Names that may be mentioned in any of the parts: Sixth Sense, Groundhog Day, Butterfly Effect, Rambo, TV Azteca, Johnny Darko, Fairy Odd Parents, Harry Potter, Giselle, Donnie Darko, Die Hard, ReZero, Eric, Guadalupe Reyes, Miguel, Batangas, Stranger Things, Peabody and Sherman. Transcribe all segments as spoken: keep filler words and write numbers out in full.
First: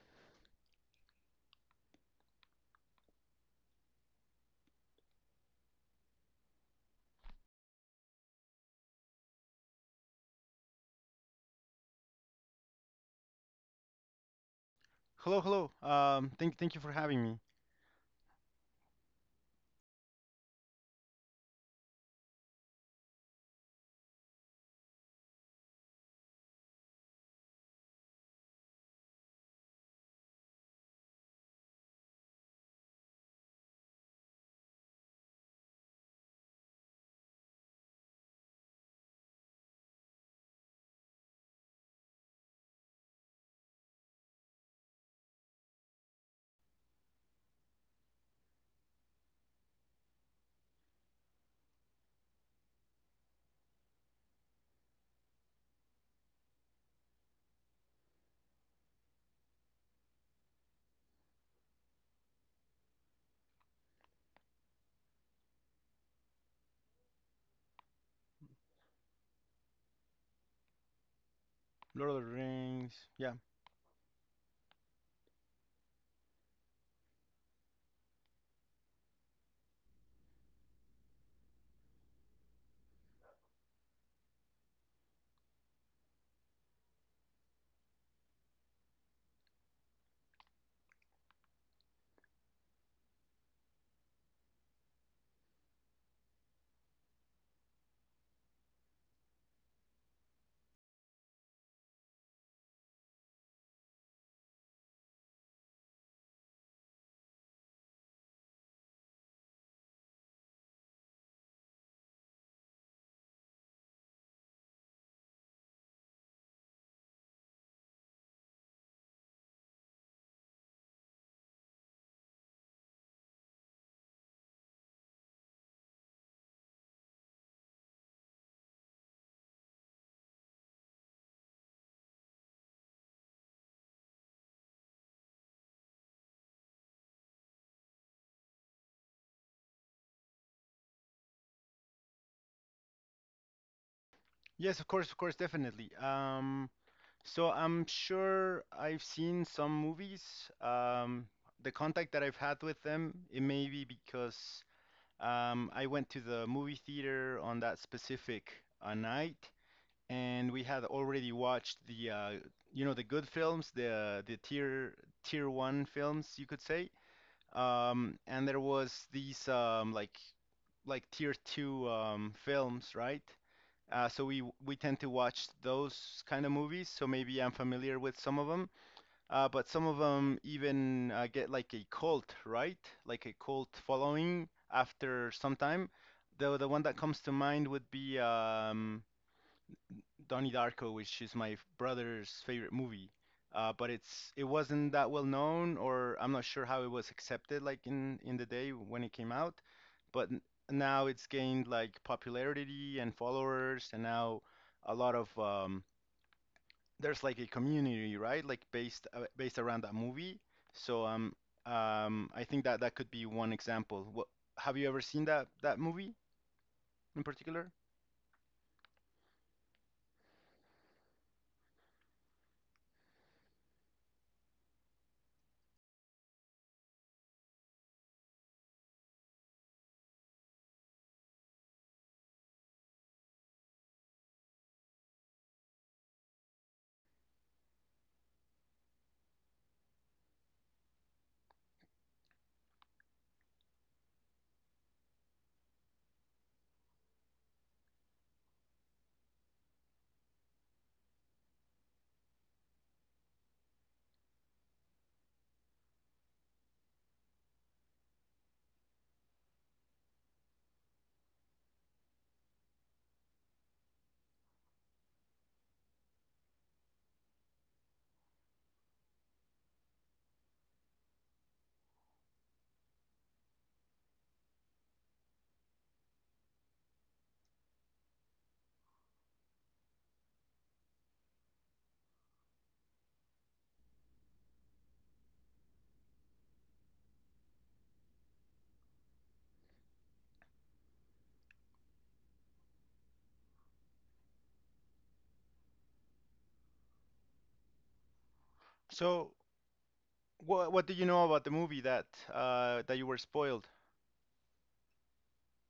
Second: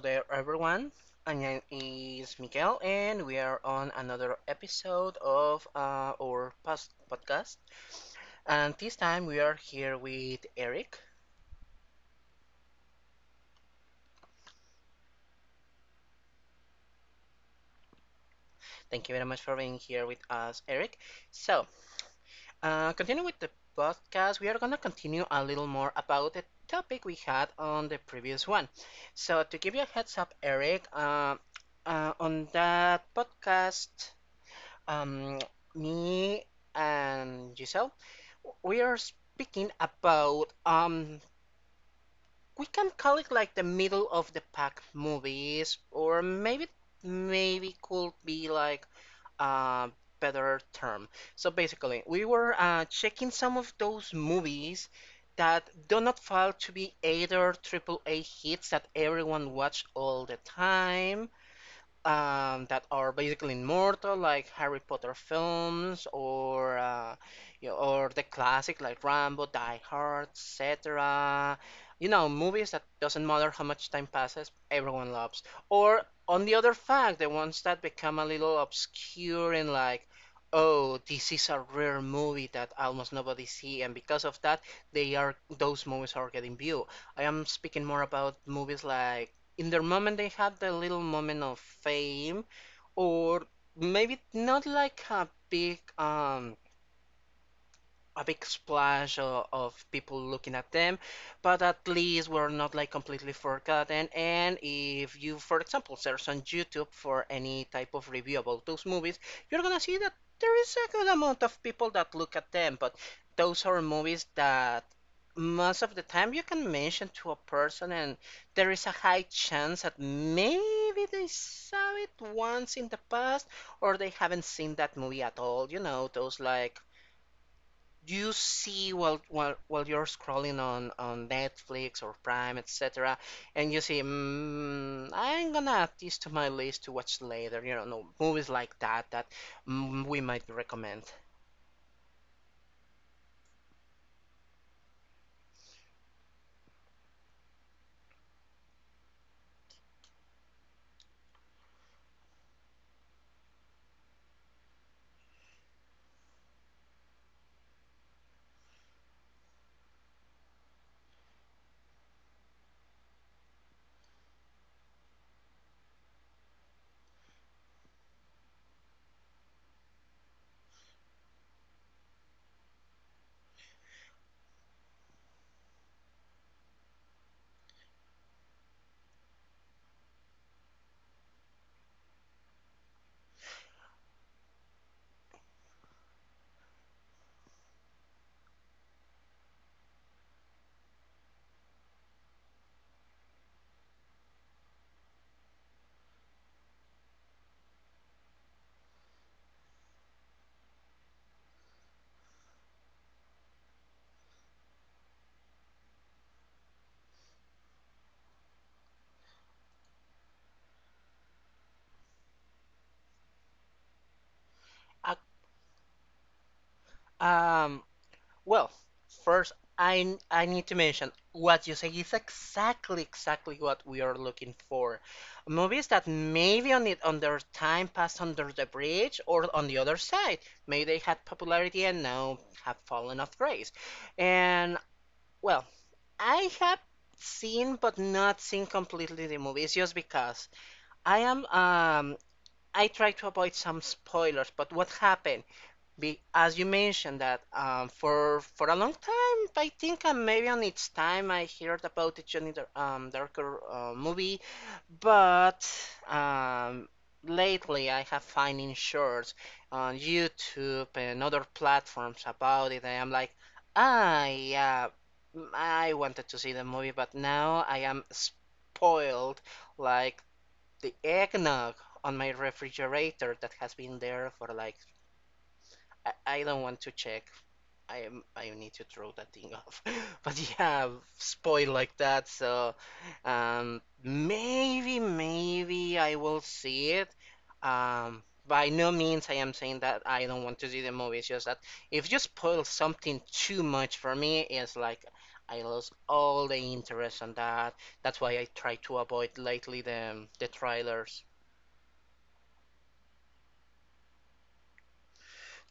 there, everyone. My name is Miguel, and we are on another episode of uh, our past podcast. And this time we are here with Eric. Hello, hello. Um, thank thank you for having me. Thank you very much for being here with us, Eric. So, uh, continue with the podcast. We are going to continue a little more about the topic we had on the previous one. So, to give you a heads up, Eric, uh, uh, on that podcast, Um, me and Giselle, we are speaking about um, we can call it like the middle of the pack movies, or maybe maybe could be like a better term. So basically, we were uh, checking some of those movies that do not fall to be either triple A hits that everyone watch all the time, um, that are basically immortal, like Harry Potter films, or uh, you know, or the classic like Rambo, Die Hard, et cetera. You Lord of the know, movies that Rings. doesn't Yeah. matter how much time passes, everyone loves. Or on the other fact, the ones that become a little obscure and like, oh, this is a rare movie that almost nobody see, and because of that, they are those movies are getting view. I am speaking more about movies like in their moment they had the little moment of fame, or maybe not like a big um a big splash of, of people looking at them, but at least we're not like completely forgotten. And if you, for example, search on YouTube for any type of review about those movies, you're gonna see that there is a good amount of people that look at them, but those are movies that most of the time you can mention to a person and there is a high chance that maybe they saw it once in the past or they haven't seen that movie at all. You know those like, do you see while while while you're scrolling on on Netflix or Prime, et cetera, and you see, mm, I'm gonna add this to my list to watch later. You know, no, movies like that that mm, we might recommend. Yes, of course, of course, definitely. Um, so I'm sure I've seen some movies. Um, the contact that I've had with them, it may be because um, I went to the movie theater on that specific uh, night, and we had already watched the uh, you know the good films, the the tier tier one films, you could say. Um, and there was these um, like like tier two um, films, right? Uh, so we we tend to watch those kind of movies. So maybe I'm familiar with some of them, uh, but some of them even uh, get like a cult, right? Like a cult following after some time. The the one that comes to mind would be um, Donnie Darko, which is my brother's favorite movie. Uh, but it's it wasn't that well known, or I'm not sure how it was accepted like in in the day when it came out. But n- now it's gained like popularity and followers, and now a lot of um, there's like a community, right? Like based uh, based around that movie. So um um I think that that could be one example. What, have you ever Uh, seen that that movie in particular? um, Well, first, I I need to mention what you say is exactly exactly what we are looking for. Movies that maybe on it on their time passed under the bridge or on the other side. Maybe they had popularity and now have fallen off grace. And well, I have seen but not seen completely the movies just because I am um I try to avoid some spoilers, but what happened? Be, as you mentioned that, um, for for a long time, I think uh, maybe on its time I heard about the Johnny Dar- um, Darker uh, movie, but um, lately I have finding shorts on YouTube and other platforms about it, and I'm like, ah, yeah, mm, I wanted to see the movie, but now I am spoiled like the eggnog on my refrigerator that has been there for like I, I don't want to check. I am I need to throw that thing off. But yeah, spoil like that. So, um, maybe maybe I will see it. Um, by no means I am saying that I don't want to see the movie. It's just that if you spoil something too much for me, it's like I lost all the interest on that. That's why I try to So, avoid lately the the What what do you trailers. know about the movie that uh that you were spoiled?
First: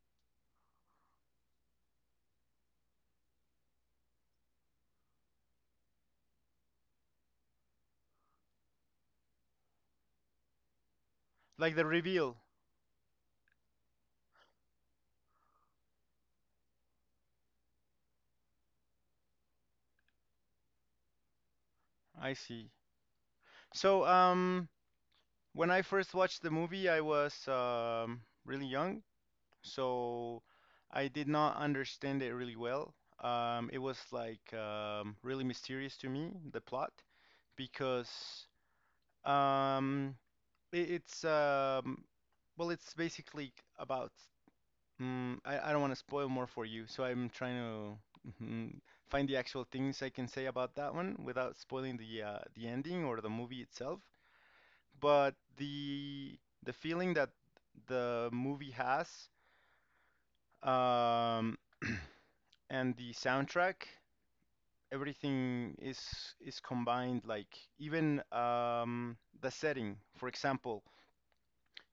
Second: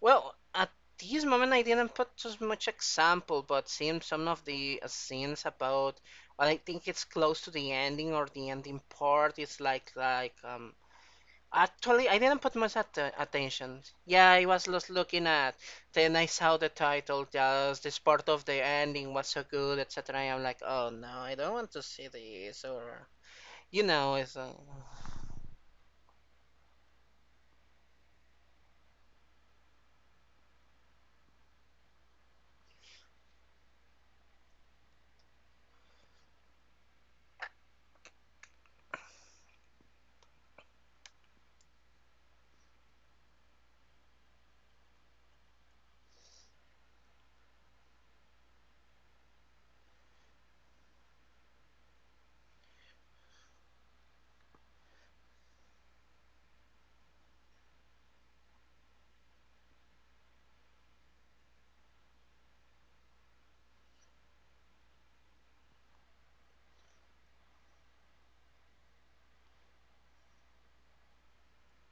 Well, at this moment I didn't put as much example, but seeing some of the uh, scenes about, well, I think it's close to the ending or the ending part. It's like like um. Like the Actually, I didn't reveal. put much at uh, attention. Yeah, I was just looking at. Then I saw the title. Just this part of the ending was so good, et cetera. I'm like, oh no, I don't want to see I this. see. Or you So know, it's uh, um when I first watched the movie, I was um really young, so I did not understand it really well. Um it was like um really mysterious to me, the plot, because um it, it's um well, it's basically about, Mm, I, I don't want to spoil more for you, so I'm trying to mhm, find the actual things I can say about that one without spoiling the uh, the ending or the movie itself. But the the feeling that the movie has, um, and the soundtrack, everything is is combined. Like even um, the setting, for example,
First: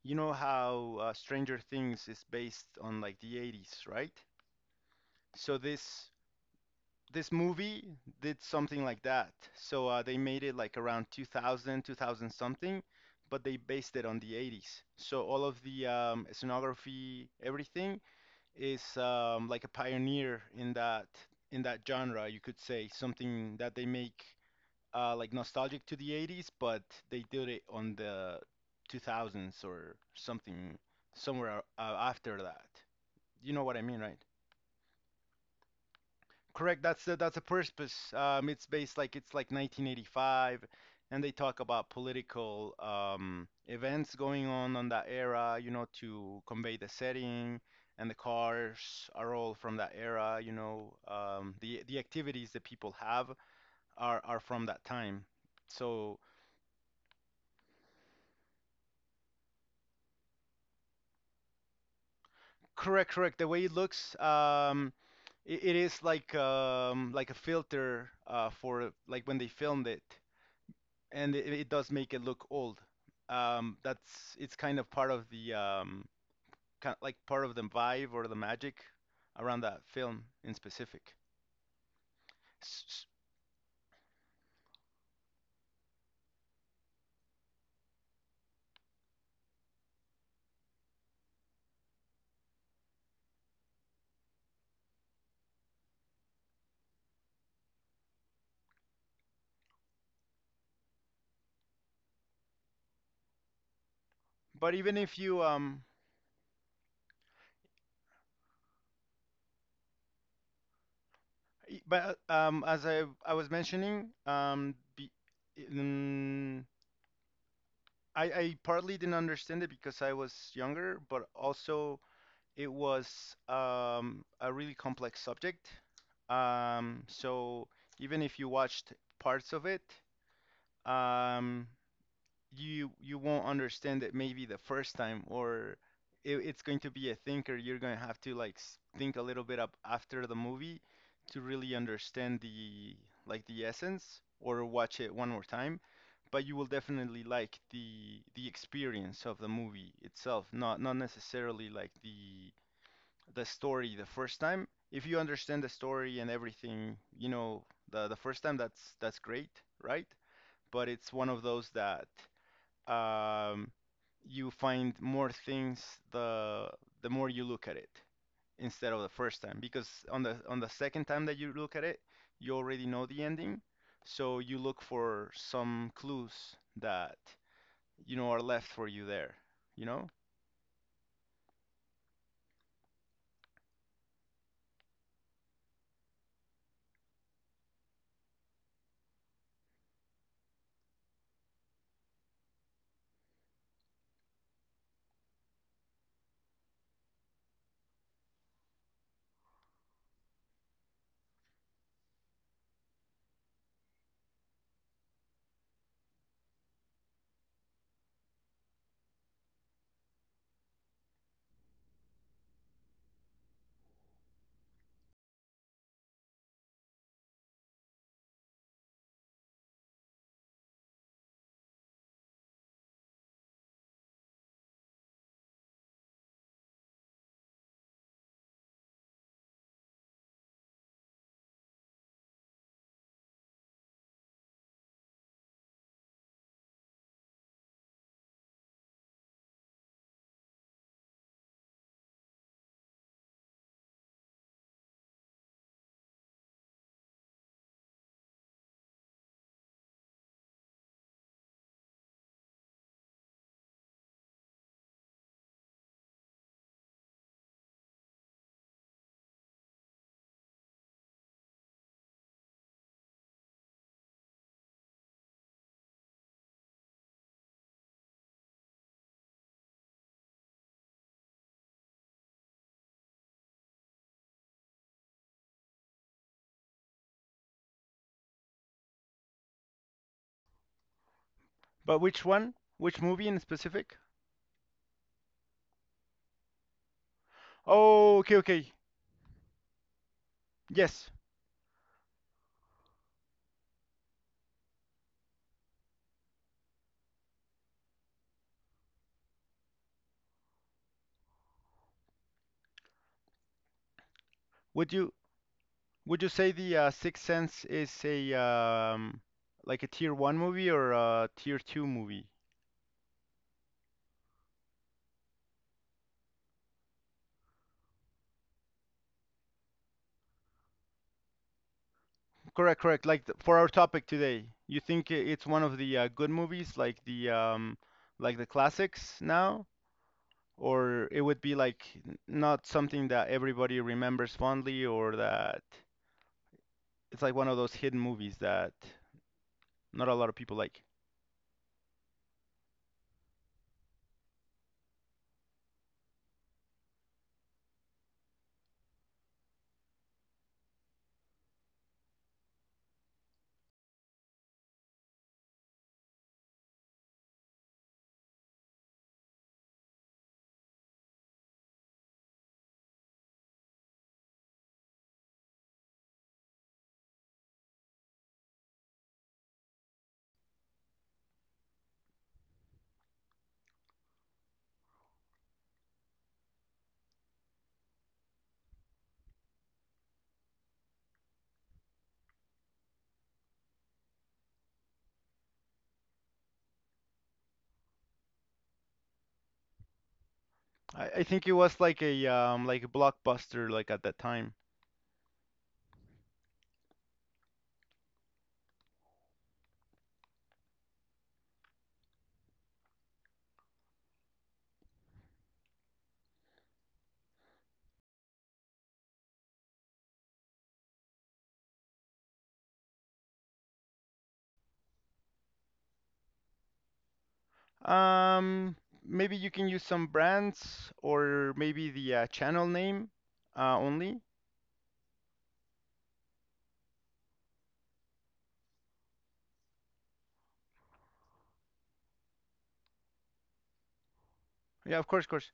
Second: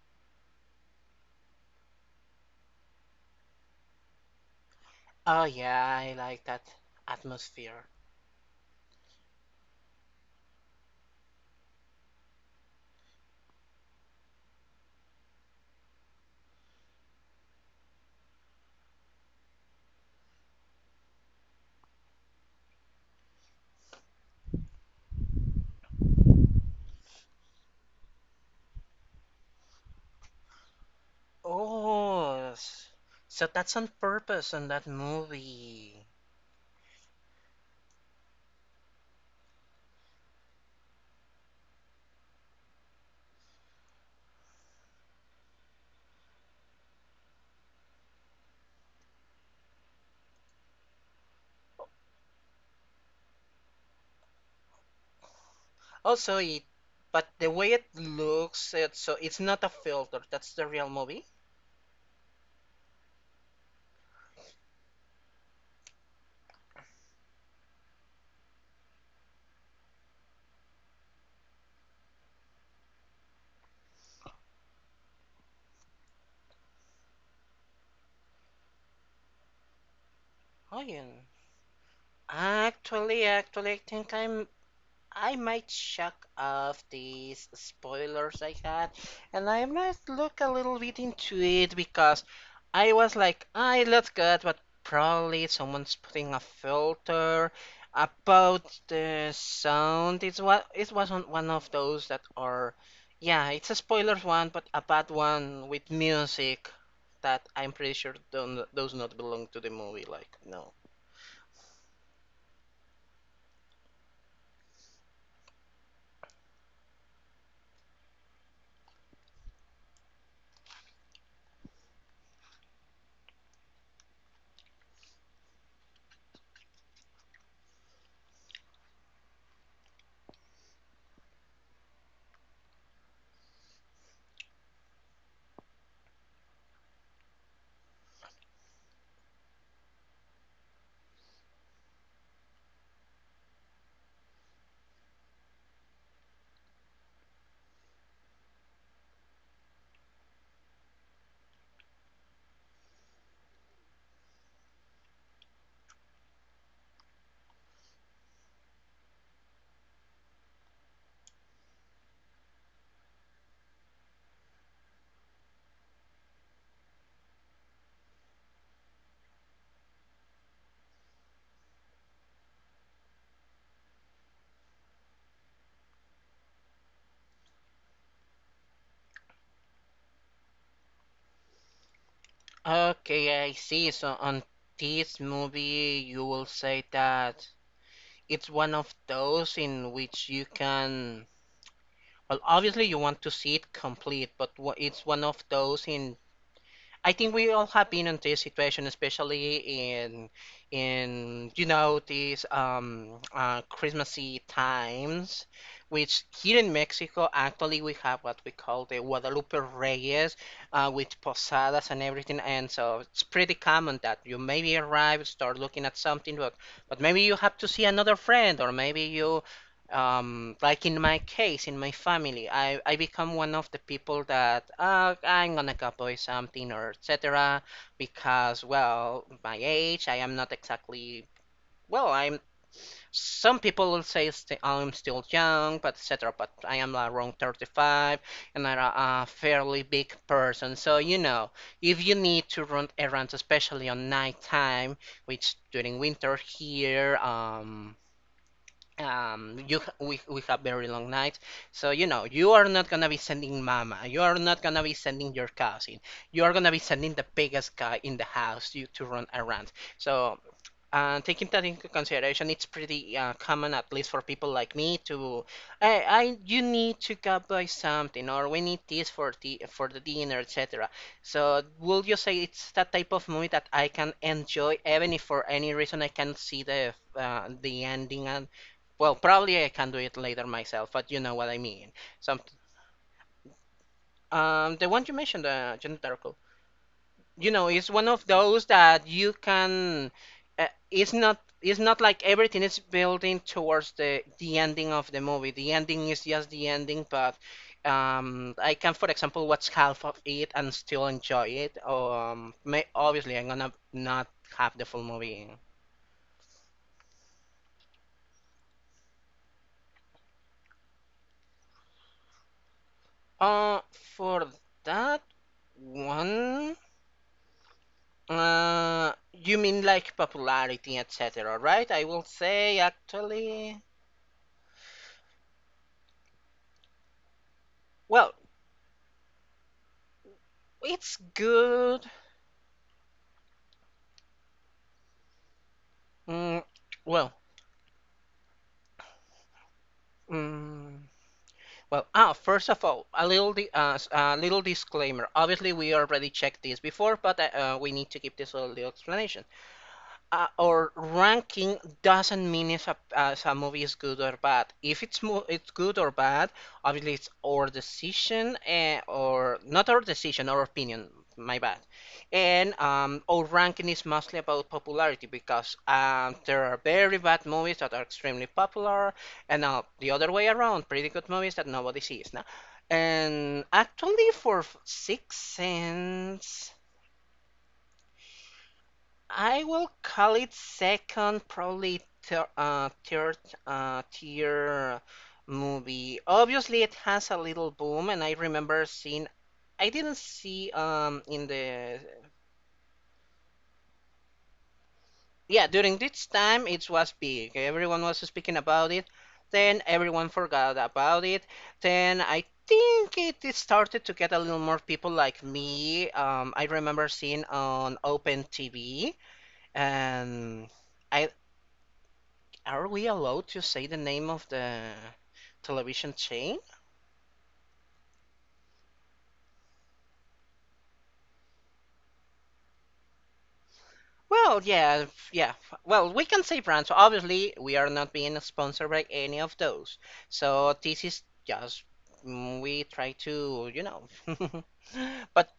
you know how uh, Stranger Things is based on like the eighties, right? Oh So yeah, this I like that this movie atmosphere. did something like that. So uh, they made it like around two thousand, two thousand something, but they based it on the eighties. So all of the um, scenography, everything is um, like a pioneer in that in that genre, you could say, something that they make uh, like nostalgic to the eighties, but they did it on the two thousands or something somewhere uh, after Oh, that. s- so You know that's what I on mean, right? purpose on that movie. Correct. That's the that's the purpose. Um, it's based like it's like nineteen eighty-five, and they talk about political um, events going on on that era. You know, to convey the setting, and the cars are all from that era. You know, um, the the activities that people have are are from that time. So, Also, it but The way it looks, it so it's not a filter. That's the real movie. correct, correct. The way it looks, um, it, it is like um, like a filter uh, for like when they filmed it. And it, it does make it look old. Um, that's it's kind of part of the um, kind like part of the vibe or the magic around that film in Oh, specific. yeah. S- s- Actually, actually, I think I'm I might shock off these spoilers I had, and I might look a little bit into it because I was like, I look good, but probably someone's putting a filter about the sound. It's what it wasn't one of those that are, yeah, it's a spoilers one, but But a even bad if you one um, with music that I'm pretty sure don't, does not belong to the movie. Like, no. y- but uh, um, as I I was mentioning um, be, mm, I I partly didn't understand it because I was younger, but also it was um, a really complex subject. Um, so even if you watched parts of it, um, you you won't understand it maybe the first time, or it, it's going to be a thinker. You're going to have to like s- think a little bit up after the movie to really understand the like the essence, or watch it one more time. But you will definitely like the the experience of the movie itself, not, not necessarily like the the story the first time. If you understand the story and everything, you know, the the first time, that's that's great, right? But it's one of those that um, you find more things the the more you look at it instead of the first time, because on the on the second time that you look at it, you already know the ending, so you look for some clues that, you know, are left for you there, you know. Okay, I see. So on this movie, you will say that it's one of those in which you can. Well, obviously, you want to see it complete, but wha- it's one of those in. I think we all have been in this situation, especially in in, you know, these um uh, Christmassy times, which here in Mexico actually we have what we call the Guadalupe Reyes, uh, with posadas and everything, and so it's pretty common that you maybe arrive, start looking at something, but but maybe you have to see another friend, or maybe you, um like in my case, in my family, i i become one of the people that, uh, I'm gonna go buy something or etc, because, well, my age, I am not exactly, well, I'm, some people will say st- I'm still young but etc, but I am around thirty-five and I'm a, a fairly big person. So, you know, if you need to run errands, especially on night time, which during winter here, um um you ha- we, we have very long nights. So, you know, you are not gonna be sending mama, you are not gonna be sending your cousin, you are gonna be sending the biggest guy in the house, you, to run around. So, and taking that into consideration, it's pretty uh, common, at least for people like me, to I, I, you need to go buy something, or we need this for the for the dinner, et cetera. So would you say it's that type of movie that I can enjoy, even if for any reason I can't see the uh, the ending? And well, probably I can do it later myself, but you know what I mean. But which Some, one, which movie in specific? um, the one you mentioned, uh, Jenna Darko, you know, it's one Oh, of okay, those okay. that you can. Uh, yes. it's not. It's not like everything is building towards the the ending of the movie. The ending is just the ending, but um, I can, for example, watch half of it and still enjoy it. Um, may, obviously, I'm gonna not have the would full you movie. Would you say the uh, Sixth Sense is a um, like a tier one movie or a tier two movie? Uh, for that one, uh, you mean like popularity, et cetera, right? I will say Correct, correct. Like th- for our actually, topic today, you think i- it's one of the uh, good movies, like the um, well, like the classics now, or it's it would be like good n- not something that everybody remembers fondly, or that Mm, it's well, like one of those hidden movies that not a lot of people like. mm, well. Ah, First of all, a little di uh, s- a little disclaimer. Obviously, we already checked this before, but uh, uh, we need to give this a little explanation. uh, or ranking doesn't mean if a, as a movie is good or bad. If it's mo- it's good or bad, obviously it's our decision, eh, or not our decision, our opinion. My bad. And um, our ranking is mostly about popularity because, um, there are very bad movies that are extremely popular, and uh, the other way around, pretty good movies that nobody sees. No? And actually, for Sixth Sense. I will call it second, probably thir- uh, third uh, tier movie. Obviously, it has a little boom, and I remember seeing. I didn't see I, um I think in it was the. like a um, like a blockbuster like at that time. Yeah, during this time it was big. Everyone was speaking about it. Then everyone forgot about it. Then I think it is started to get a little more people like me. Um, I remember seeing on Open T V and. I, Are we allowed to say the name of the television chain? Um, maybe you can use some brands or maybe the uh, channel name uh, only. Well, yeah, yeah. Well, we can say brands. So obviously, we are not being sponsored by any of those. So this is just mm, we try to, you know. Yeah, of course, of But course.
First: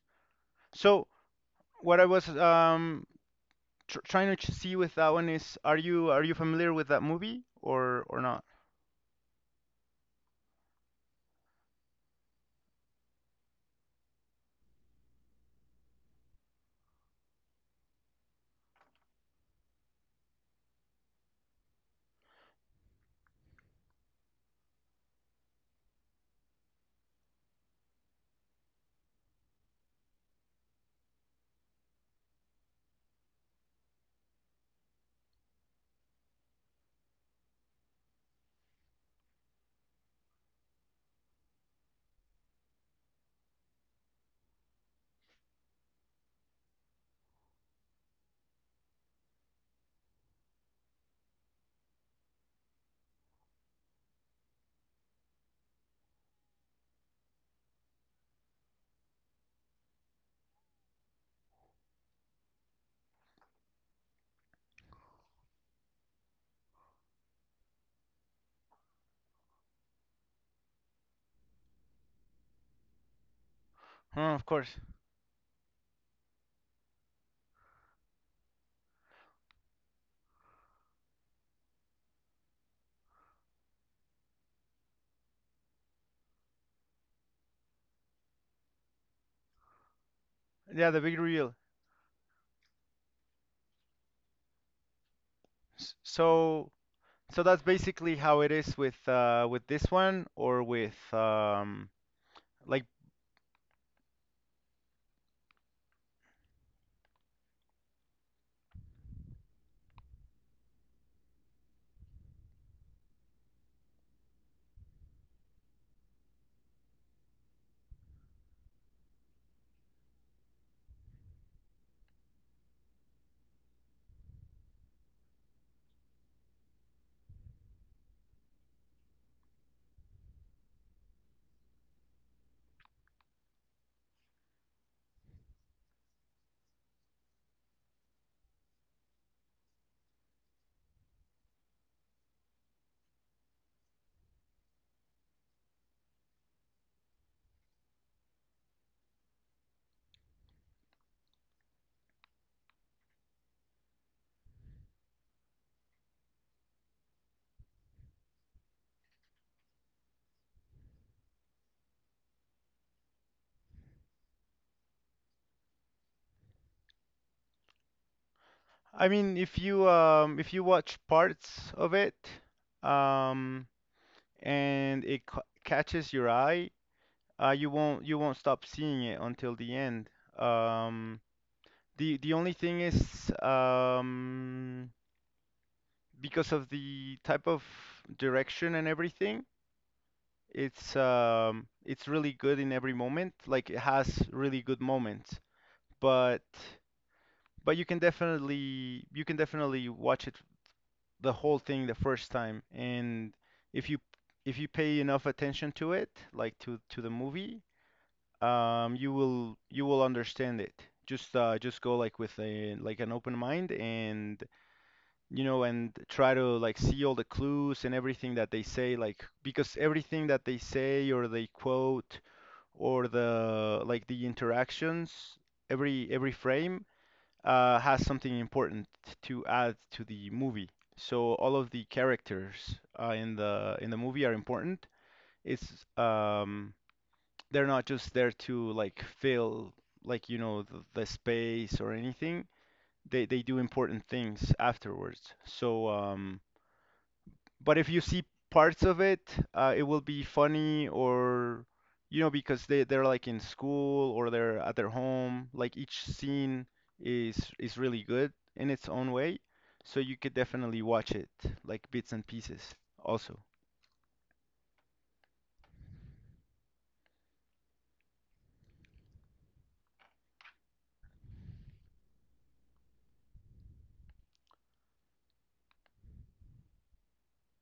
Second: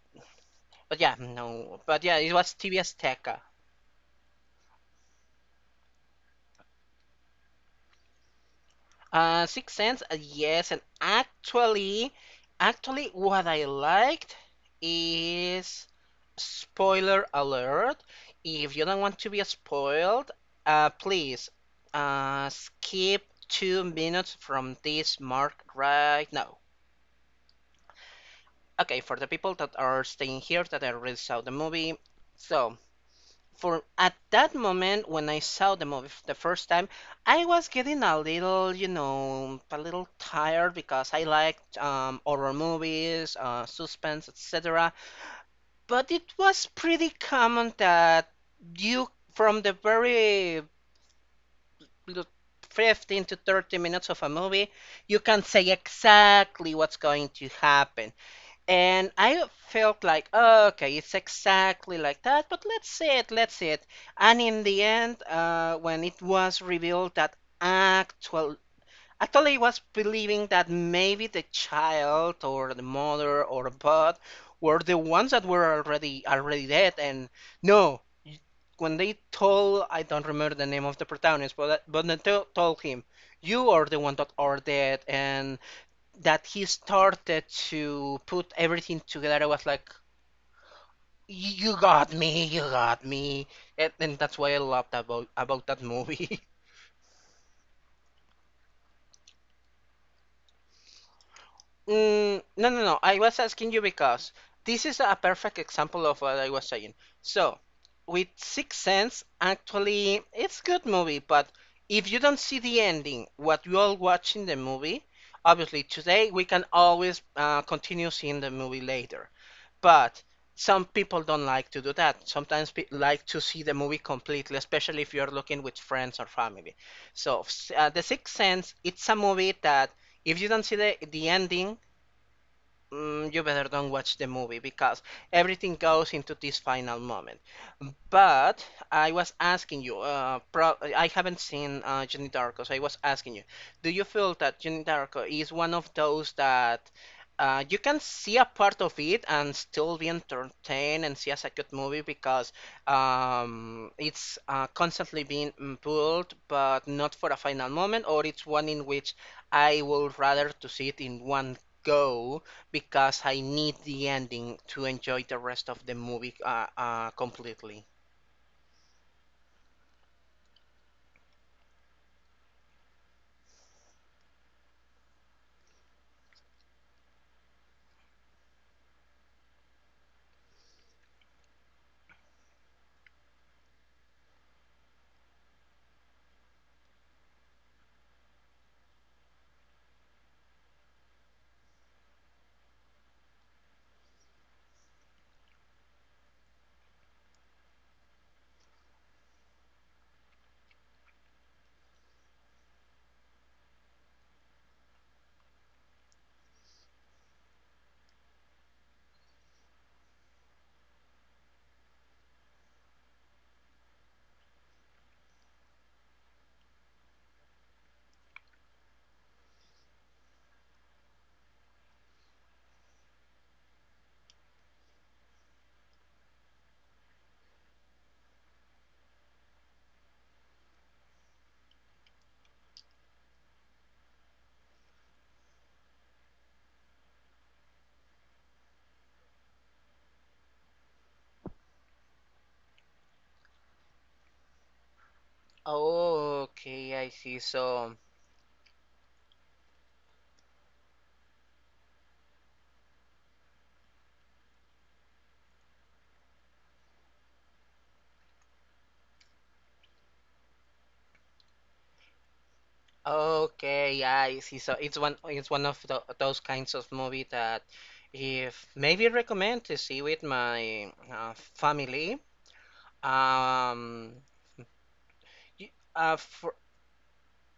but So Yeah, no. what But I yeah, was it was T V um Azteca. tr trying to ch- see with that one is, are you, are you familiar with that movie or or not? Uh, Sixth Sense, uh, yes, and actually, actually, what I liked is spoiler alert. If you don't want to be spoiled, uh, please uh, skip two minutes from this mark right now. Okay, for the people that are staying here that I already saw the movie, so for at that moment when I saw the movie, f- the first time, I was getting a little, you know, a little tired because I liked, um, horror movies, uh, suspense, et cetera. But it was pretty common that you, from the very l- fifteen to thirty minutes of a movie, you can say exactly what's going to happen. And I felt like, oh, okay, it's exactly like that, but let's see it, let's see it. And in the end, uh, when it was revealed that actual, actually, was believing that maybe the child or the mother or both Huh, of course. were the ones that were already already dead. And no, when they told, I don't remember the name of the protagonist, but but they to- told him, you are the one that are dead, and that he started to put everything together, I was like, Yeah, the big reveal. "You got me, you got me," and, and that's why I loved about about that S- movie. So, so that's basically how it is with uh with this one or with um mm, No, like no, no. I was asking you because this is a perfect example of what I was saying. So, with Sixth Sense, actually, it's a good movie, but if you don't see the ending, what you all watch in the movie, obviously today we can always uh, continue seeing the movie later. But some people don't like to do that. Sometimes people like to see the movie completely, especially if you're looking with friends or family. So, uh, The Sixth Sense, it's a movie that if you don't see the, the ending, mm, you better don't watch the movie because everything goes into this final moment. But I was asking you, uh, pro I haven't seen uh, Johnny Darko, so I was asking you, do you feel that Johnny Darko is one of those that uh, you can see a part of it and still be entertained and see as a good movie because um, it's uh, constantly being mm, pulled, but not for a final moment, or it's one in which I would rather to see it in one go because I need the ending to enjoy the rest of the movie uh, uh, completely. I mean, if you um if you watch parts of it, um, and it ca catches your eye, uh, you won't, you won't stop seeing it until the end. Um, the the only thing is um, because of the type of direction and everything, it's um, it's really good in every moment. Like it has really good moments, but but you can definitely, you can definitely watch it the whole thing the first time, and if you, if you pay enough attention to it, like to to the movie, um, you will, you will understand it. Just uh just go like with a like an open mind, and you know, and try to like see all the clues and everything that they say, like, because everything that they say or they quote or the like the interactions, every every frame uh has something important to add to the movie. So all of the characters uh, in the in the movie are important. It's um, they're not just there to like fill, like, you know, the, the space or anything. They they do important things afterwards. So um, Okay, I see. but if So, you see parts of it, uh, it will be funny, or you know, because they they're like in school or they're at their home. Like each scene is is really good in its own way. So you could definitely watch it like bits and pieces also. okay, I see. So it's one it's one of tho- those kinds of movie that if maybe recommend to see with my uh, family. Um, y- uh, for,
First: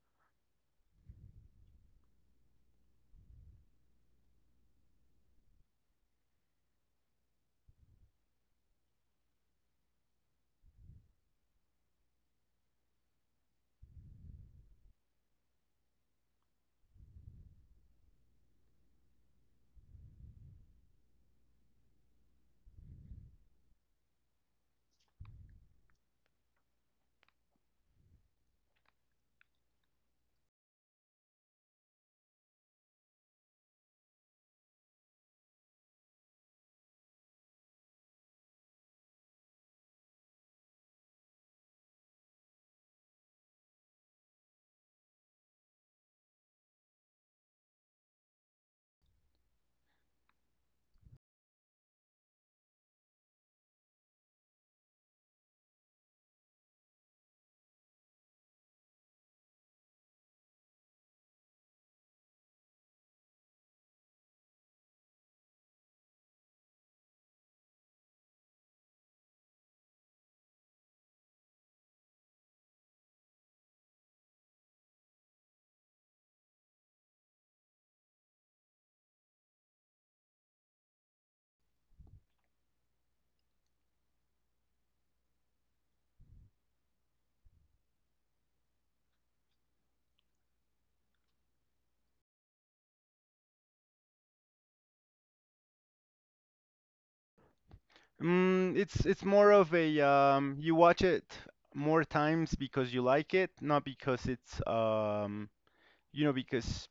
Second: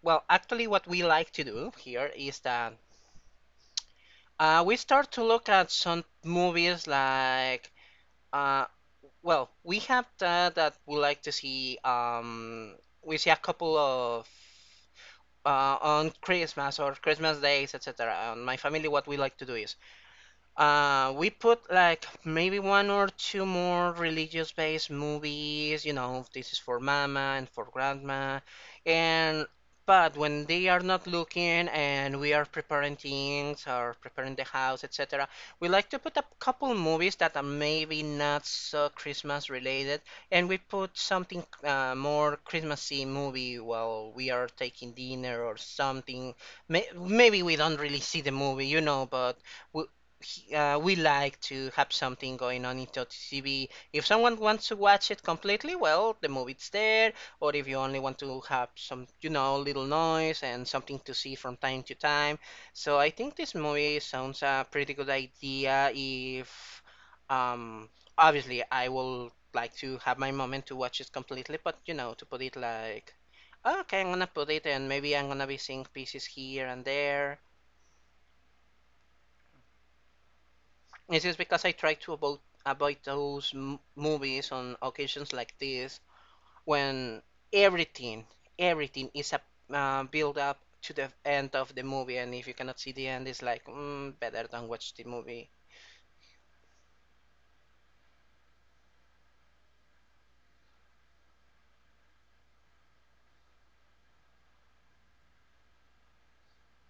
well, actually, what we like to do here is that uh, we start to look at some movies like. Uh, Well, we have that that we like to see. Um, we see a couple of uh, on Christmas or Christmas days, et cetera. On my family, what we like to do is uh, we put like maybe one or two more religious-based movies, you know, this is for mama and for grandma, and but when they are not looking and we are preparing things or preparing the house, et cetera, we like to put a couple movies that are maybe not so Christmas related, and we put something uh, more Christmassy movie while we are taking dinner or something. May- Maybe we don't really see the movie, you know, but. We, he- uh, we like to have something going on into T V. If someone wants to watch it completely, well, the movie's there. Or if you only want to have some, you know, little noise and something to see from time to time. So I think this movie sounds a pretty good idea. If um, obviously I will like to have my moment to watch it completely, but you know, to put it like. Okay, I'm gonna put it, and maybe I'm gonna be seeing pieces here and there. This is because I try to avoid avoid those m- movies on occasions like this when everything everything is a uh, build up to the end of the movie, and if you cannot see the end, it's like mm, better don't watch the movie. Mm, it's it's more of a um, you watch it more times because you like it, not because it's um, you know, because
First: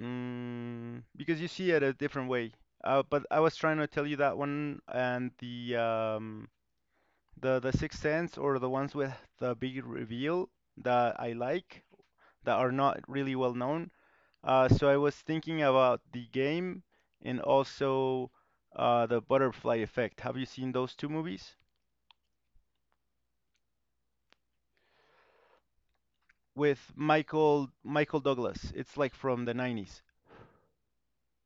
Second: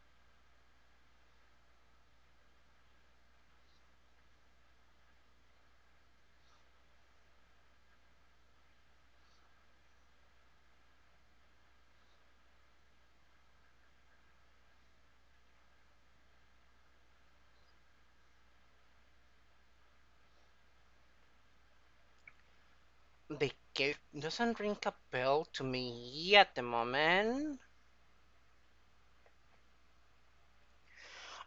mm, because you see it a different way. Uh, but I was trying to tell you that one and the um, the the Sixth Sense, or the ones with the big reveal that I like, that are not really well known. Uh, so I was thinking about The Game and also uh, The Butterfly Effect. Have you seen those two movies? The cake doesn't ring a bell to me at the With moment. Michael Michael Douglas. It's like from the nineties.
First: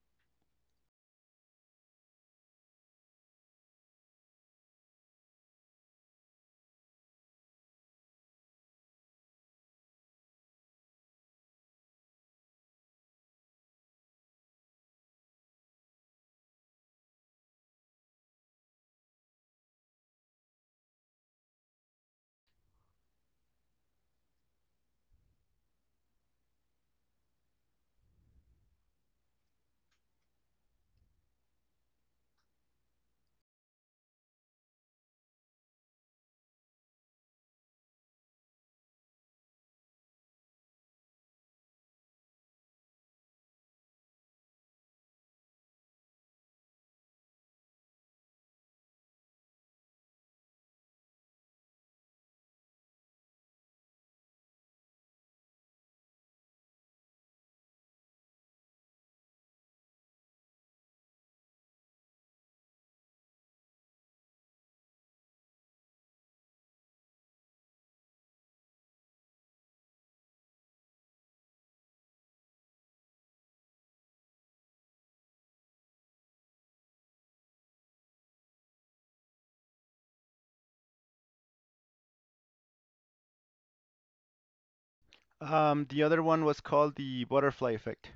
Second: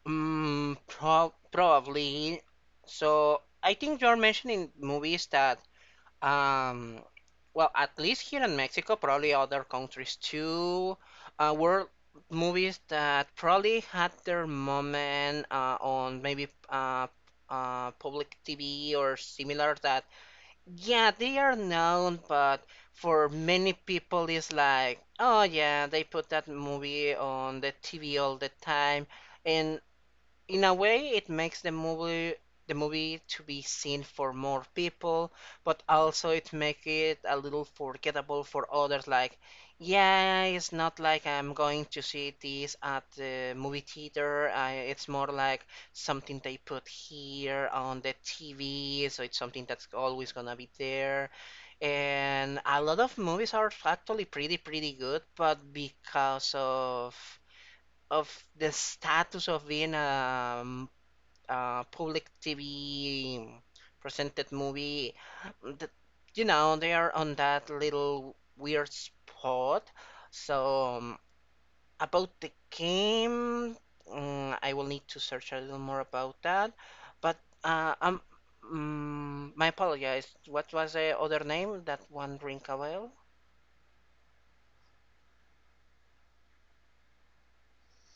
Mm, prob probably. So I think you're mentioning movies that um, well, at least here in Mexico, probably other countries too, uh, were movies that probably had their moment uh, on maybe uh, uh, public T V or similar that, yeah, they are known, but for many people it's like, oh yeah, they put that movie on the T V all the time. And in a way it makes the movie the movie to be seen for more people but also it make it a little forgettable for others like yeah it's not like I'm going to see this at the movie theater. I, it's more like something they put here on the TV, so it's something that's always gonna be there, and a lot of movies are actually pretty pretty good but because of of the status of being a uh, public T V presented movie, that, you know, they are on that little weird spot. So, um, about the game, mm, I will need to search a little more about that. But uh, um, mm, my apologies. What was the other name? That one ring a bell? Um, the other one was called The Butterfly Effect.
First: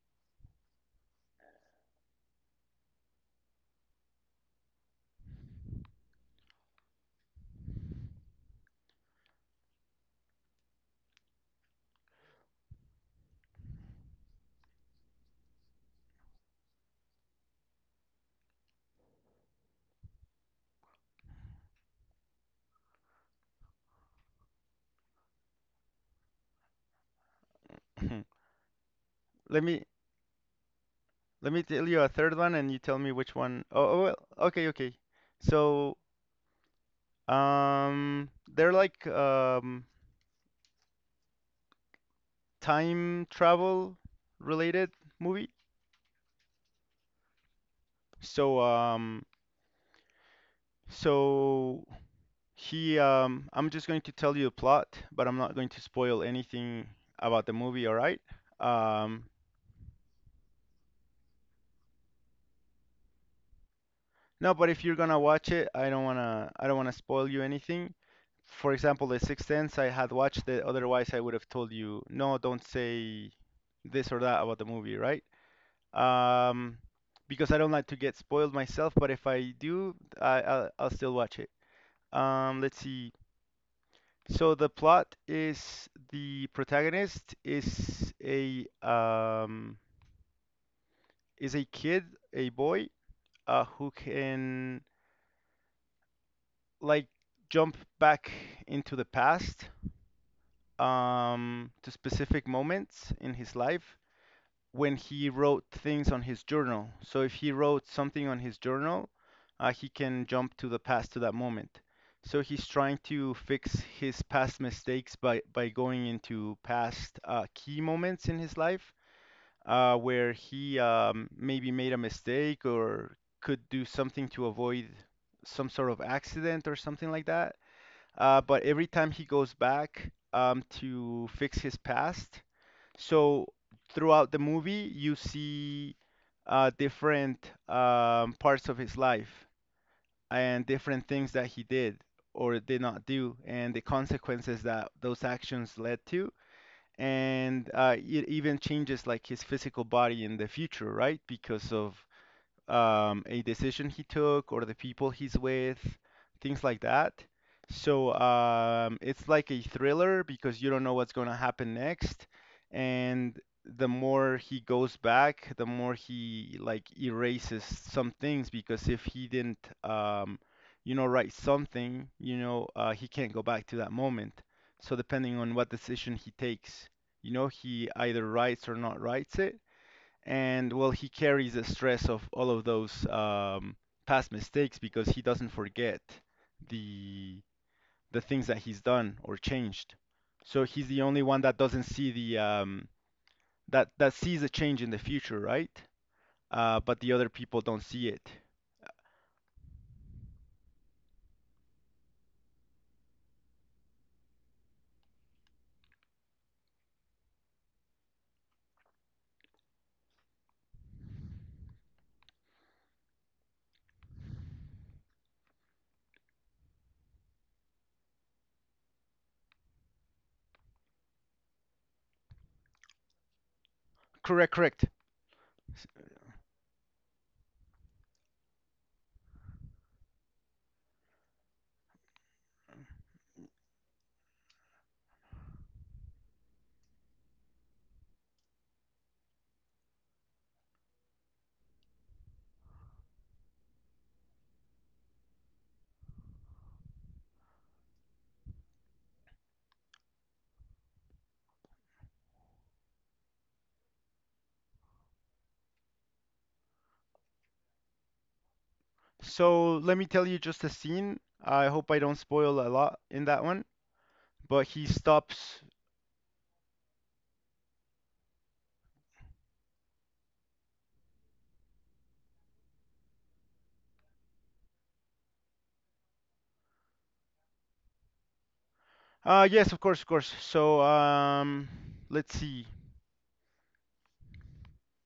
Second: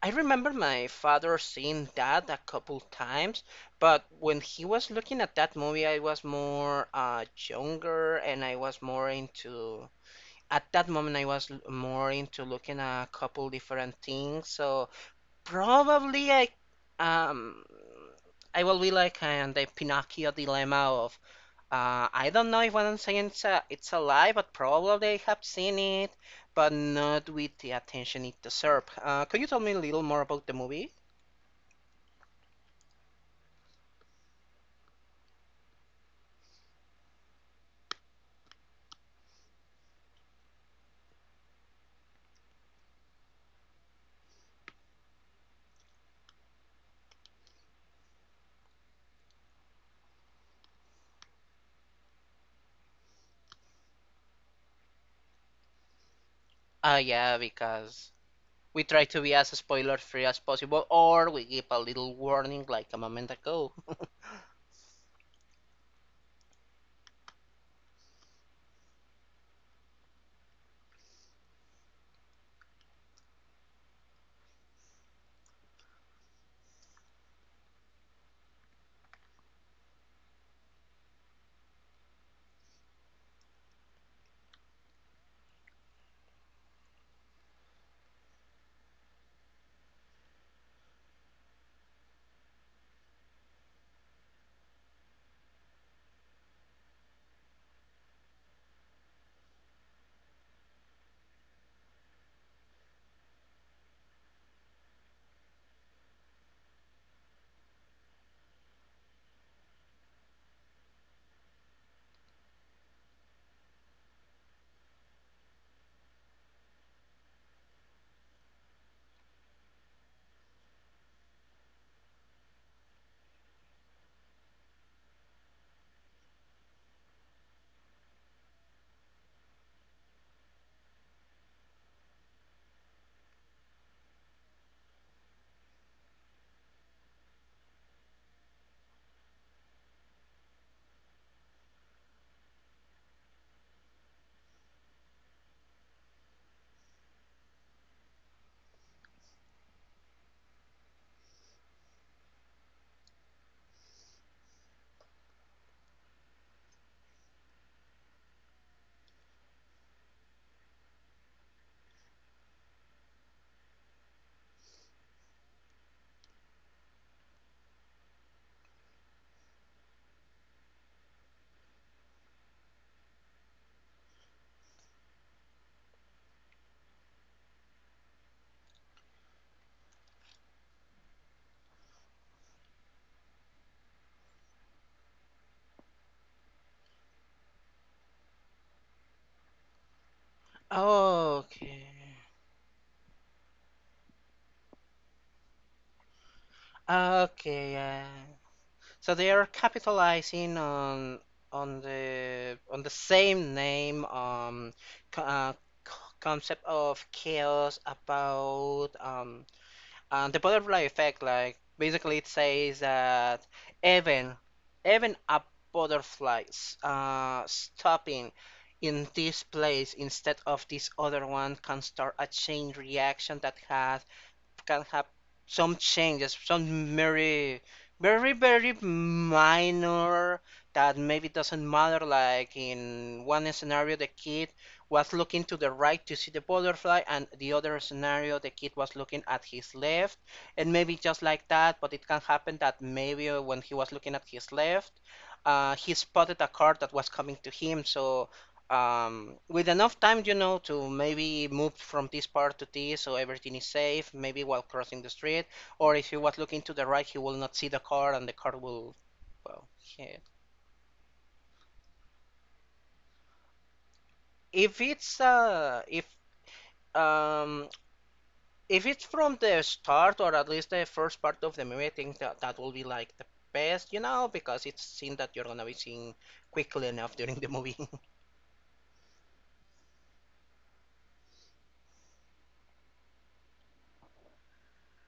I remember my father seeing that a couple times, but when he was looking at that movie, I was more uh, younger and I was more into. At that moment, I was l- more into looking at a couple different things. So probably I, um, I will be like in the Pinocchio dilemma. uh, I don't know if one saying it's a, it's a lie, but probably I have seen it, but not with the attention it deserved. Uh, could you tell Let me a me, little more about the movie? let me tell you a third one and you tell me which one. Oh, oh well, okay, okay. So, um, they're like um time travel related movie. So, um, so he um I'm just going to tell you the plot, but I'm not going to spoil anything Uh, yeah, about the movie, all because right? we try to Um, be as spoiler-free as possible, or we give a little warning like a moment ago. no, but if you're gonna watch it, I don't wanna, I don't wanna spoil you anything. For example, The Sixth Sense, I had watched it, otherwise I would have told you, no, don't say this or that about the movie, right? Um, because I don't like to get spoiled myself, but if I do, I, I'll, I'll still watch it. Um, let's see. So the plot is the protagonist is a um, is a kid, a boy, uh, who can like jump back into the past um, to specific moments in his life when he wrote things on his journal. So if he wrote something on his journal, uh, he can jump to the past to that moment. So he's trying to fix his past mistakes by, by going into past uh, key moments in his life, uh, where he um, maybe made a mistake or could do something to avoid some sort of accident or something like that, uh, but every time he goes back um, to fix his past, so throughout the movie you see uh, different um, parts of his life and different things that he did or did not do, and the consequences that those actions led to. And uh, it even changes like his physical body in the future, right? Because of um, a decision he took or the people he's with, things like that. So um, it's like a thriller because you don't know what's going to happen next. And the more he goes back, the more he like erases some things because if he didn't, um, you know, write something, you know, uh, he can't go back to that moment. So depending on what decision he takes, you know, he either writes or not writes it and well, he carries the stress of all of those um, past mistakes because he doesn't forget the the things that he's done or changed. So he's the only one that doesn't Okay. see the um, that that sees a change in the future, right? Uh, but the other people Okay, don't yeah. see it. So they are capitalizing on on the on the same name um co- uh, co- concept of chaos about um uh, the butterfly effect. Like basically, it says that even even a butterfly s- uh, stopping in this place instead of this other one can start a chain reaction that has Correct, can correct. have some S- changes, some very, very, very minor that maybe doesn't matter. Like in one scenario, the kid was looking to the right to see the butterfly, and the other scenario, the kid was looking at his left, and maybe just like that. But it can happen that maybe when he was looking at his left, uh, he spotted a car that was coming to him. So um, with enough time, you know, to maybe move from this part to this, so everything is safe. Maybe while crossing the street, or if he was looking to the right, he will not see the car, and the car will, well, So let me yeah. tell you just a scene. I hope I don't spoil a lot in that one, but If he it's stops. uh, if um, if it's from the start or at least the first part of the movie, I think that that will be like the best, you know, because it's seen that you're gonna be seeing quickly enough during the movie. Uh, yes, of course, of course. So um, let's see.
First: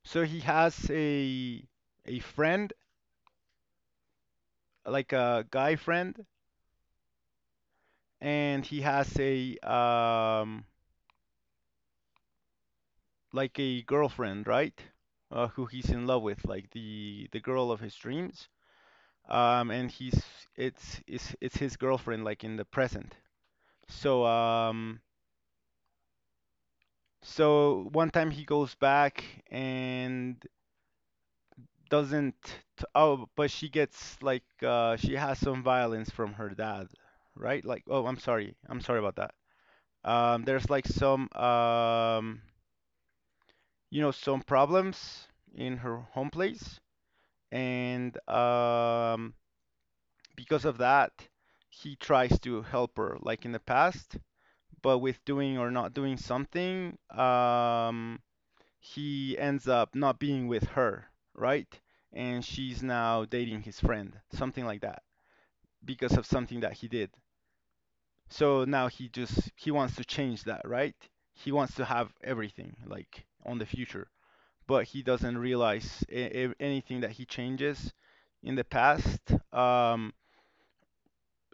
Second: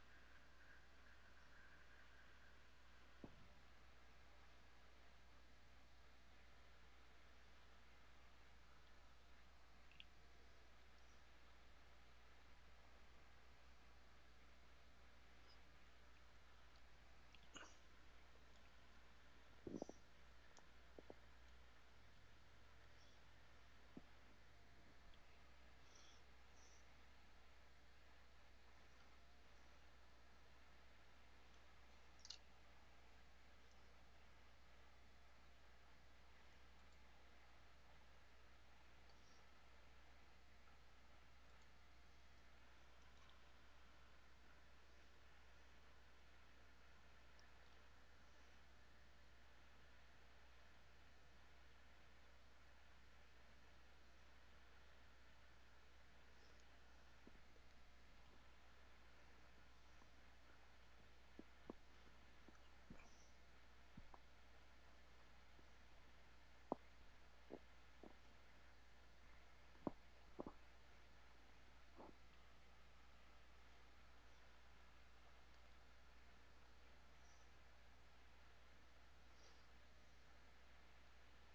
So he has a a friend, like a guy friend, and he has a um like a girlfriend, right? Uh, who he's in love with, like the the girl of his dreams. Um, and he's it's it's it's his girlfriend, like in the present. So um so one time he goes back and doesn't t- oh, but she gets like uh she has some violence from her dad, right? Like, oh, I'm sorry, I'm sorry about that. Um, there's like some, um, you know, some problems in her home place, and um, because of that, he tries to help her, like in the past, but with doing or not doing something, um, he ends up not being with her, right? And she's now dating his friend, something like that, because of something that he did. So now he just he wants to change that, right? He wants to have everything like on the future, but he doesn't realize a- a- anything that he changes in the past um,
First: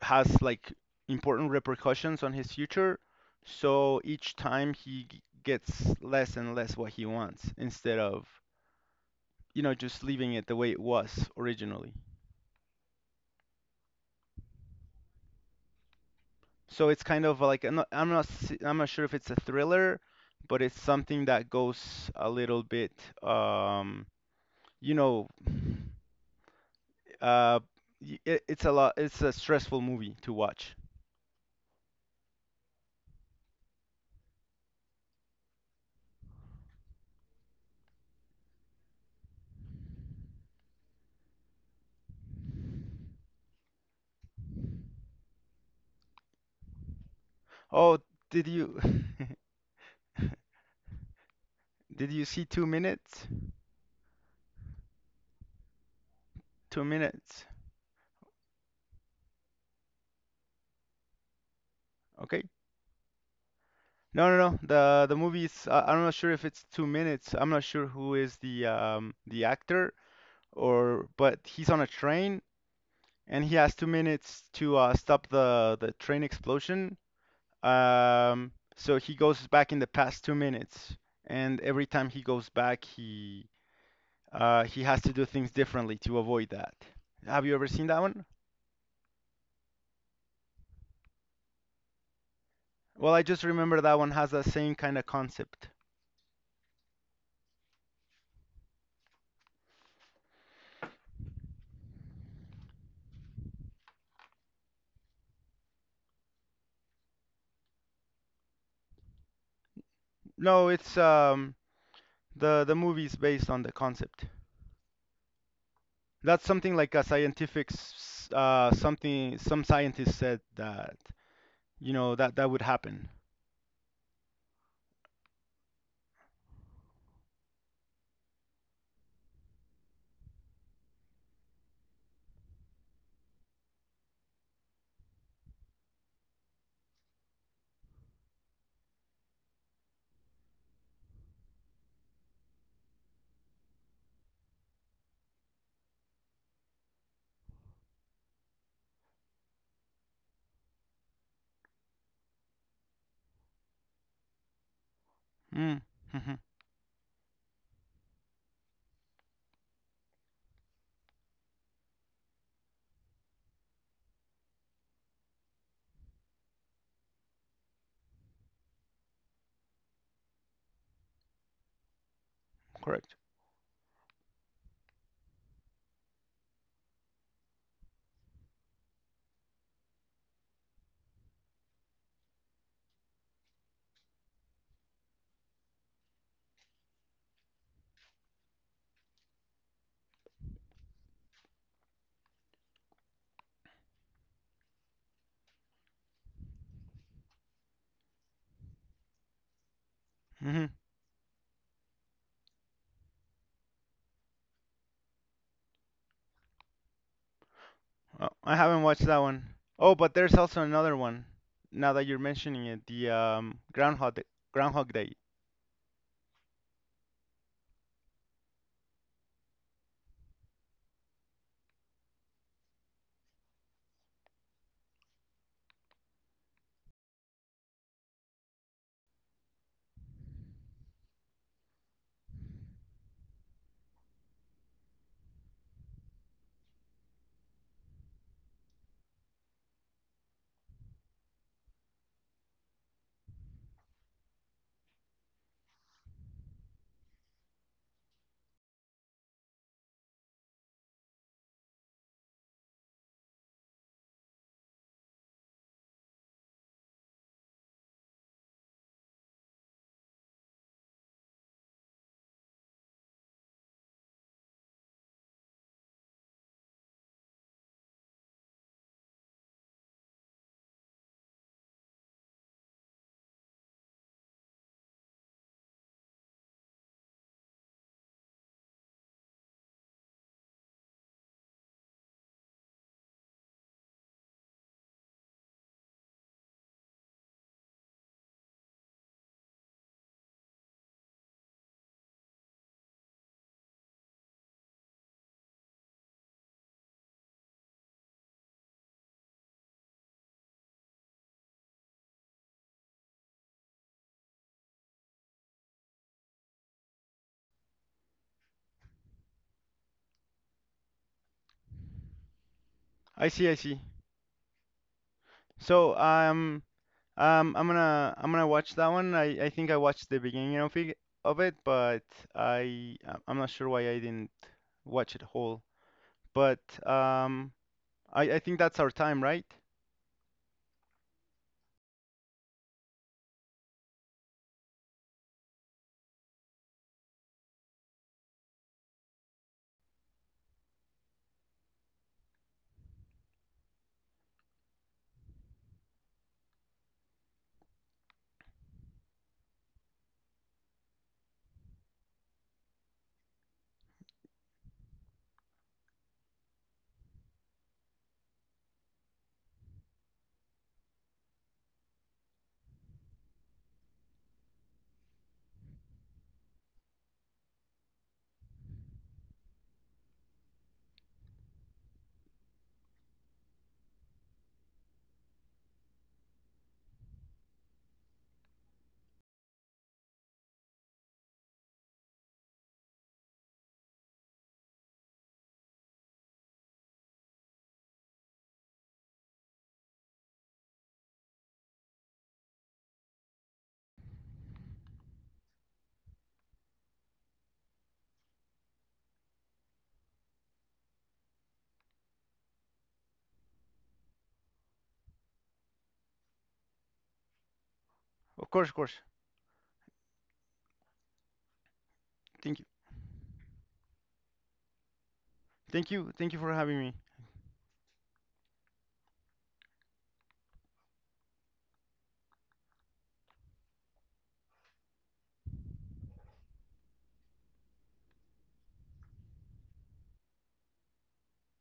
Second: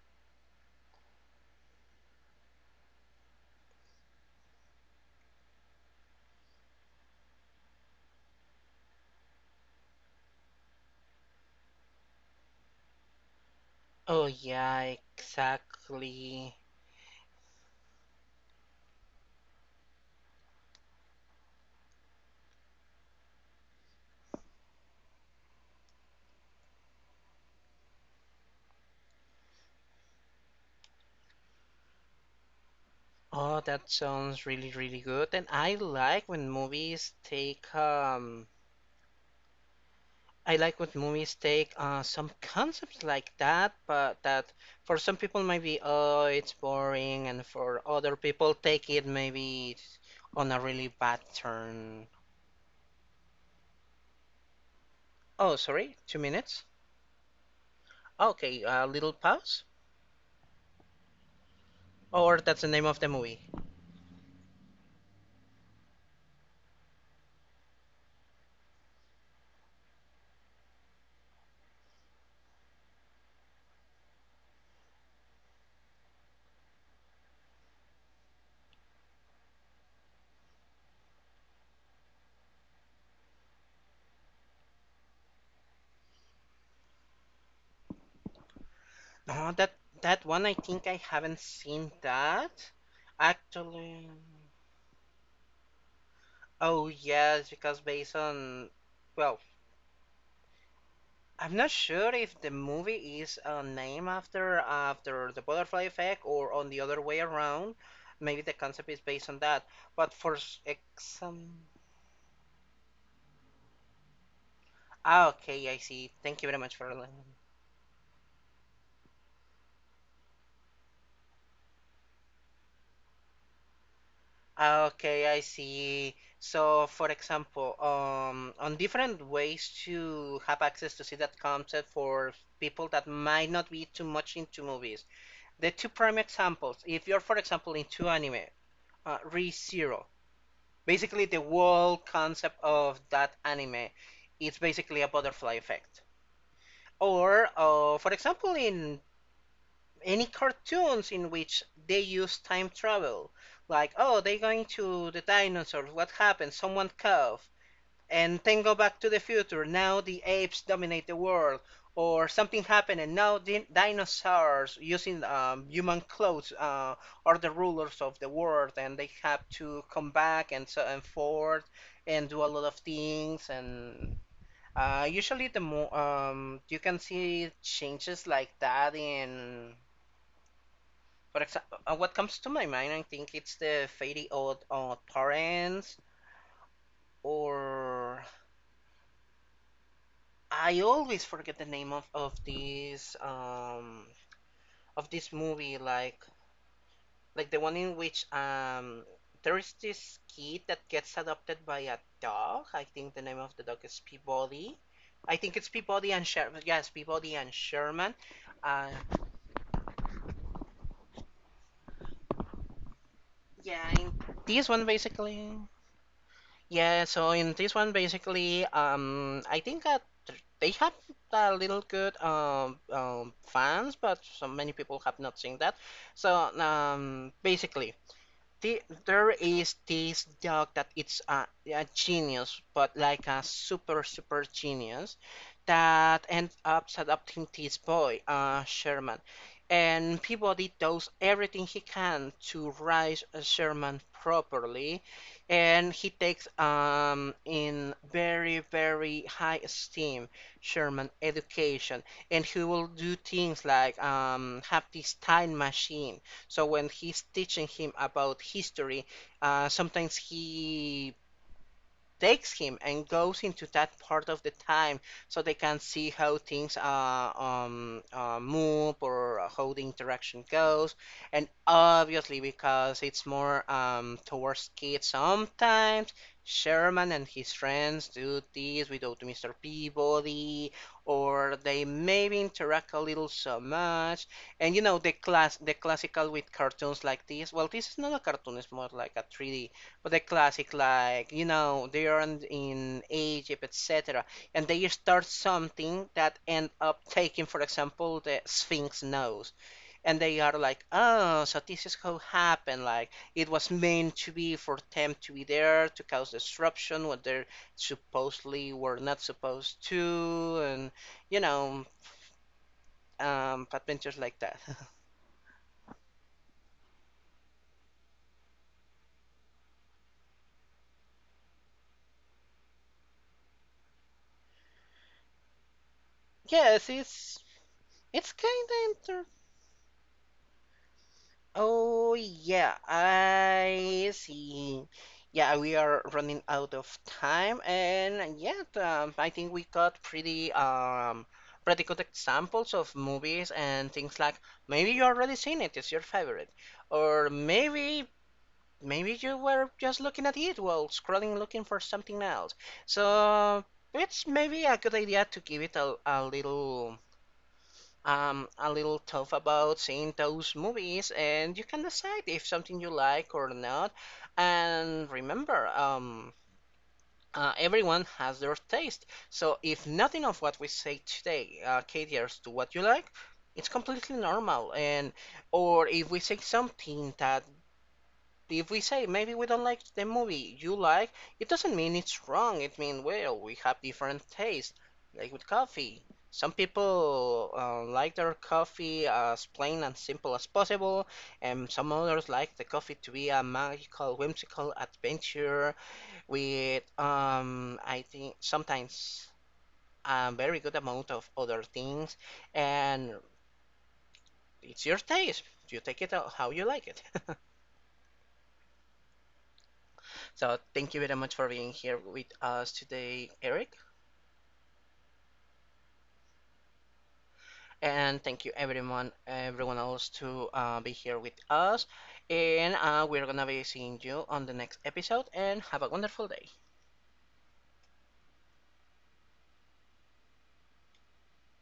has like important repercussions on his future. So each time he g- gets less and less what he wants instead of, you know, just leaving it the way it was originally. Oh yeah, exactly. So it's kind of like I'm not, I'm not s- I'm not sure if it's a thriller, but it's something that goes a little bit um, you know, uh, y- it, it's a lot it's a stressful movie to watch. Oh, that sounds really, really good. And I like when movies take um I like when movies take uh some concepts like that, but that for some people maybe oh it's boring and for Oh, other did people you take it maybe on a really bad turn. did you see two minutes? Oh, sorry, two minutes? Two minutes. Okay, a little pause? Or Okay. that's the name of the movie. No, no, no. The the movie is, I, I'm not sure if it's two minutes. I'm not sure who is the um the actor, or but he's on a train and he has two minutes to uh, stop the the train explosion. Um, so he goes back in the past two minutes, and every time he goes back, he uh he has to do things differently to avoid that. Have you ever seen that one? Oh, that that one I think I haven't seen that. Well, I just remember that one Actually. has the same kind of concept. Oh yes, because based on well, I'm not sure if the movie is uh, named after after the butterfly effect or on the other way around. Maybe the concept is based on that. But for s- No, it's um exam, the the movie's based on the concept. ah, okay, I see. Thank That's you very something much for like a letting me— scientific s- uh something some scientist said that, you know, that that would happen. ah, okay, I see. So, for example, um, on different ways to have access to see that concept for people that might not be too much into movies. The two prime examples, if you're, for example, into anime, uh, ReZero. Basically, the whole concept of that anime is basically a butterfly effect. Or, uh, for example, in any cartoons in which they use time travel, like, oh, they're going to the Mm, dinosaurs, what hmm happened? Someone cough, and then go back to the future. Now the apes dominate the world, or something happened, and now the dinosaurs using um, human clothes uh, are the rulers of the world, and they have to come back and so and forth and do a lot of correct. things. And uh, usually, the mo- um, you can see changes like that in. For example, uh, what comes to my mind, I think it's the Fairy Odd, Odd Parents, or I always forget the name of of this um of this movie like like the one in which um there is this kid Hmm that gets adopted by a dog. I think the name of the dog is Peabody. I think it's Peabody and Sherman. Yes, Peabody and Sherman. Uh, I haven't Uh, watched that one. Oh, but there's also another one. Now that you're mentioning it, the um yeah, in Groundhog Day. this one Groundhog Day. basically. Yeah, so in this one, basically, um, I think that they have a little good um, um, fans, but so many people have not seen that. So um, basically, the, there is this dog that it's a, a genius, but like a super super genius that ends up adopting this boy, uh, Sherman, and Peabody does everything he can to raise uh, Sherman properly, and he takes um in very very high esteem Sherman education, and he will do things like um have this time machine so when he's teaching him about history, uh, sometimes he takes him and goes into that part of the time so they can see how things uh, um, uh, move or how the interaction goes. And obviously, because it's more um, towards kids, sometimes Sherman and his friends do this without Mister Peabody, or they maybe interact a little so much. And you know the class, the classical with cartoons like this. Well, this is not a cartoon; it's more like a three D but the classic, like, you know, they are in in Egypt, et cetera. And they start something that end up taking, for example, the Sphinx nose. And they are like, oh, so this is how happened. Like, it was meant to be for them to be there to cause disruption when they supposedly were not supposed to. And, you know, I see, I um, see. adventures like that. So um Um, I'm gonna I'm gonna watch that one. I, I think I watched the beginning of it, of it, but I I- am not sure why I didn't watch it whole. But yes, it's. um, I It's I think kind that's our time, of right? oh yeah, I see. Yeah, we are running out of time, and yet um, I think we got pretty um pretty good examples of movies and things like maybe you already seen it, it's your favorite, or maybe maybe you were just looking at it while scrolling looking for something else. So it's maybe a good idea to give it a, a little um, a little tough about seeing those movies, and you can decide if something you like or not. And remember, um, uh, everyone has their taste. So if nothing of what we say today uh, caters to what you like, it's completely normal. And or if we say something that if we say maybe we don't like the movie you like, it doesn't mean it's wrong. It means, well, we have different tastes, like with coffee. Some people uh, like their coffee as plain and simple as possible, and some others like the coffee to be a magical, whimsical adventure with, um, I think, sometimes a very good amount of other things. And it's your taste. You take it out how you like it. Of course, of course. So thank you very much for being here with Thank you, us today, Eric. thank you, thank you for having me. And thank you everyone, everyone else to uh, be here with us. And uh, we're gonna be seeing you on the next episode. And have a wonderful day.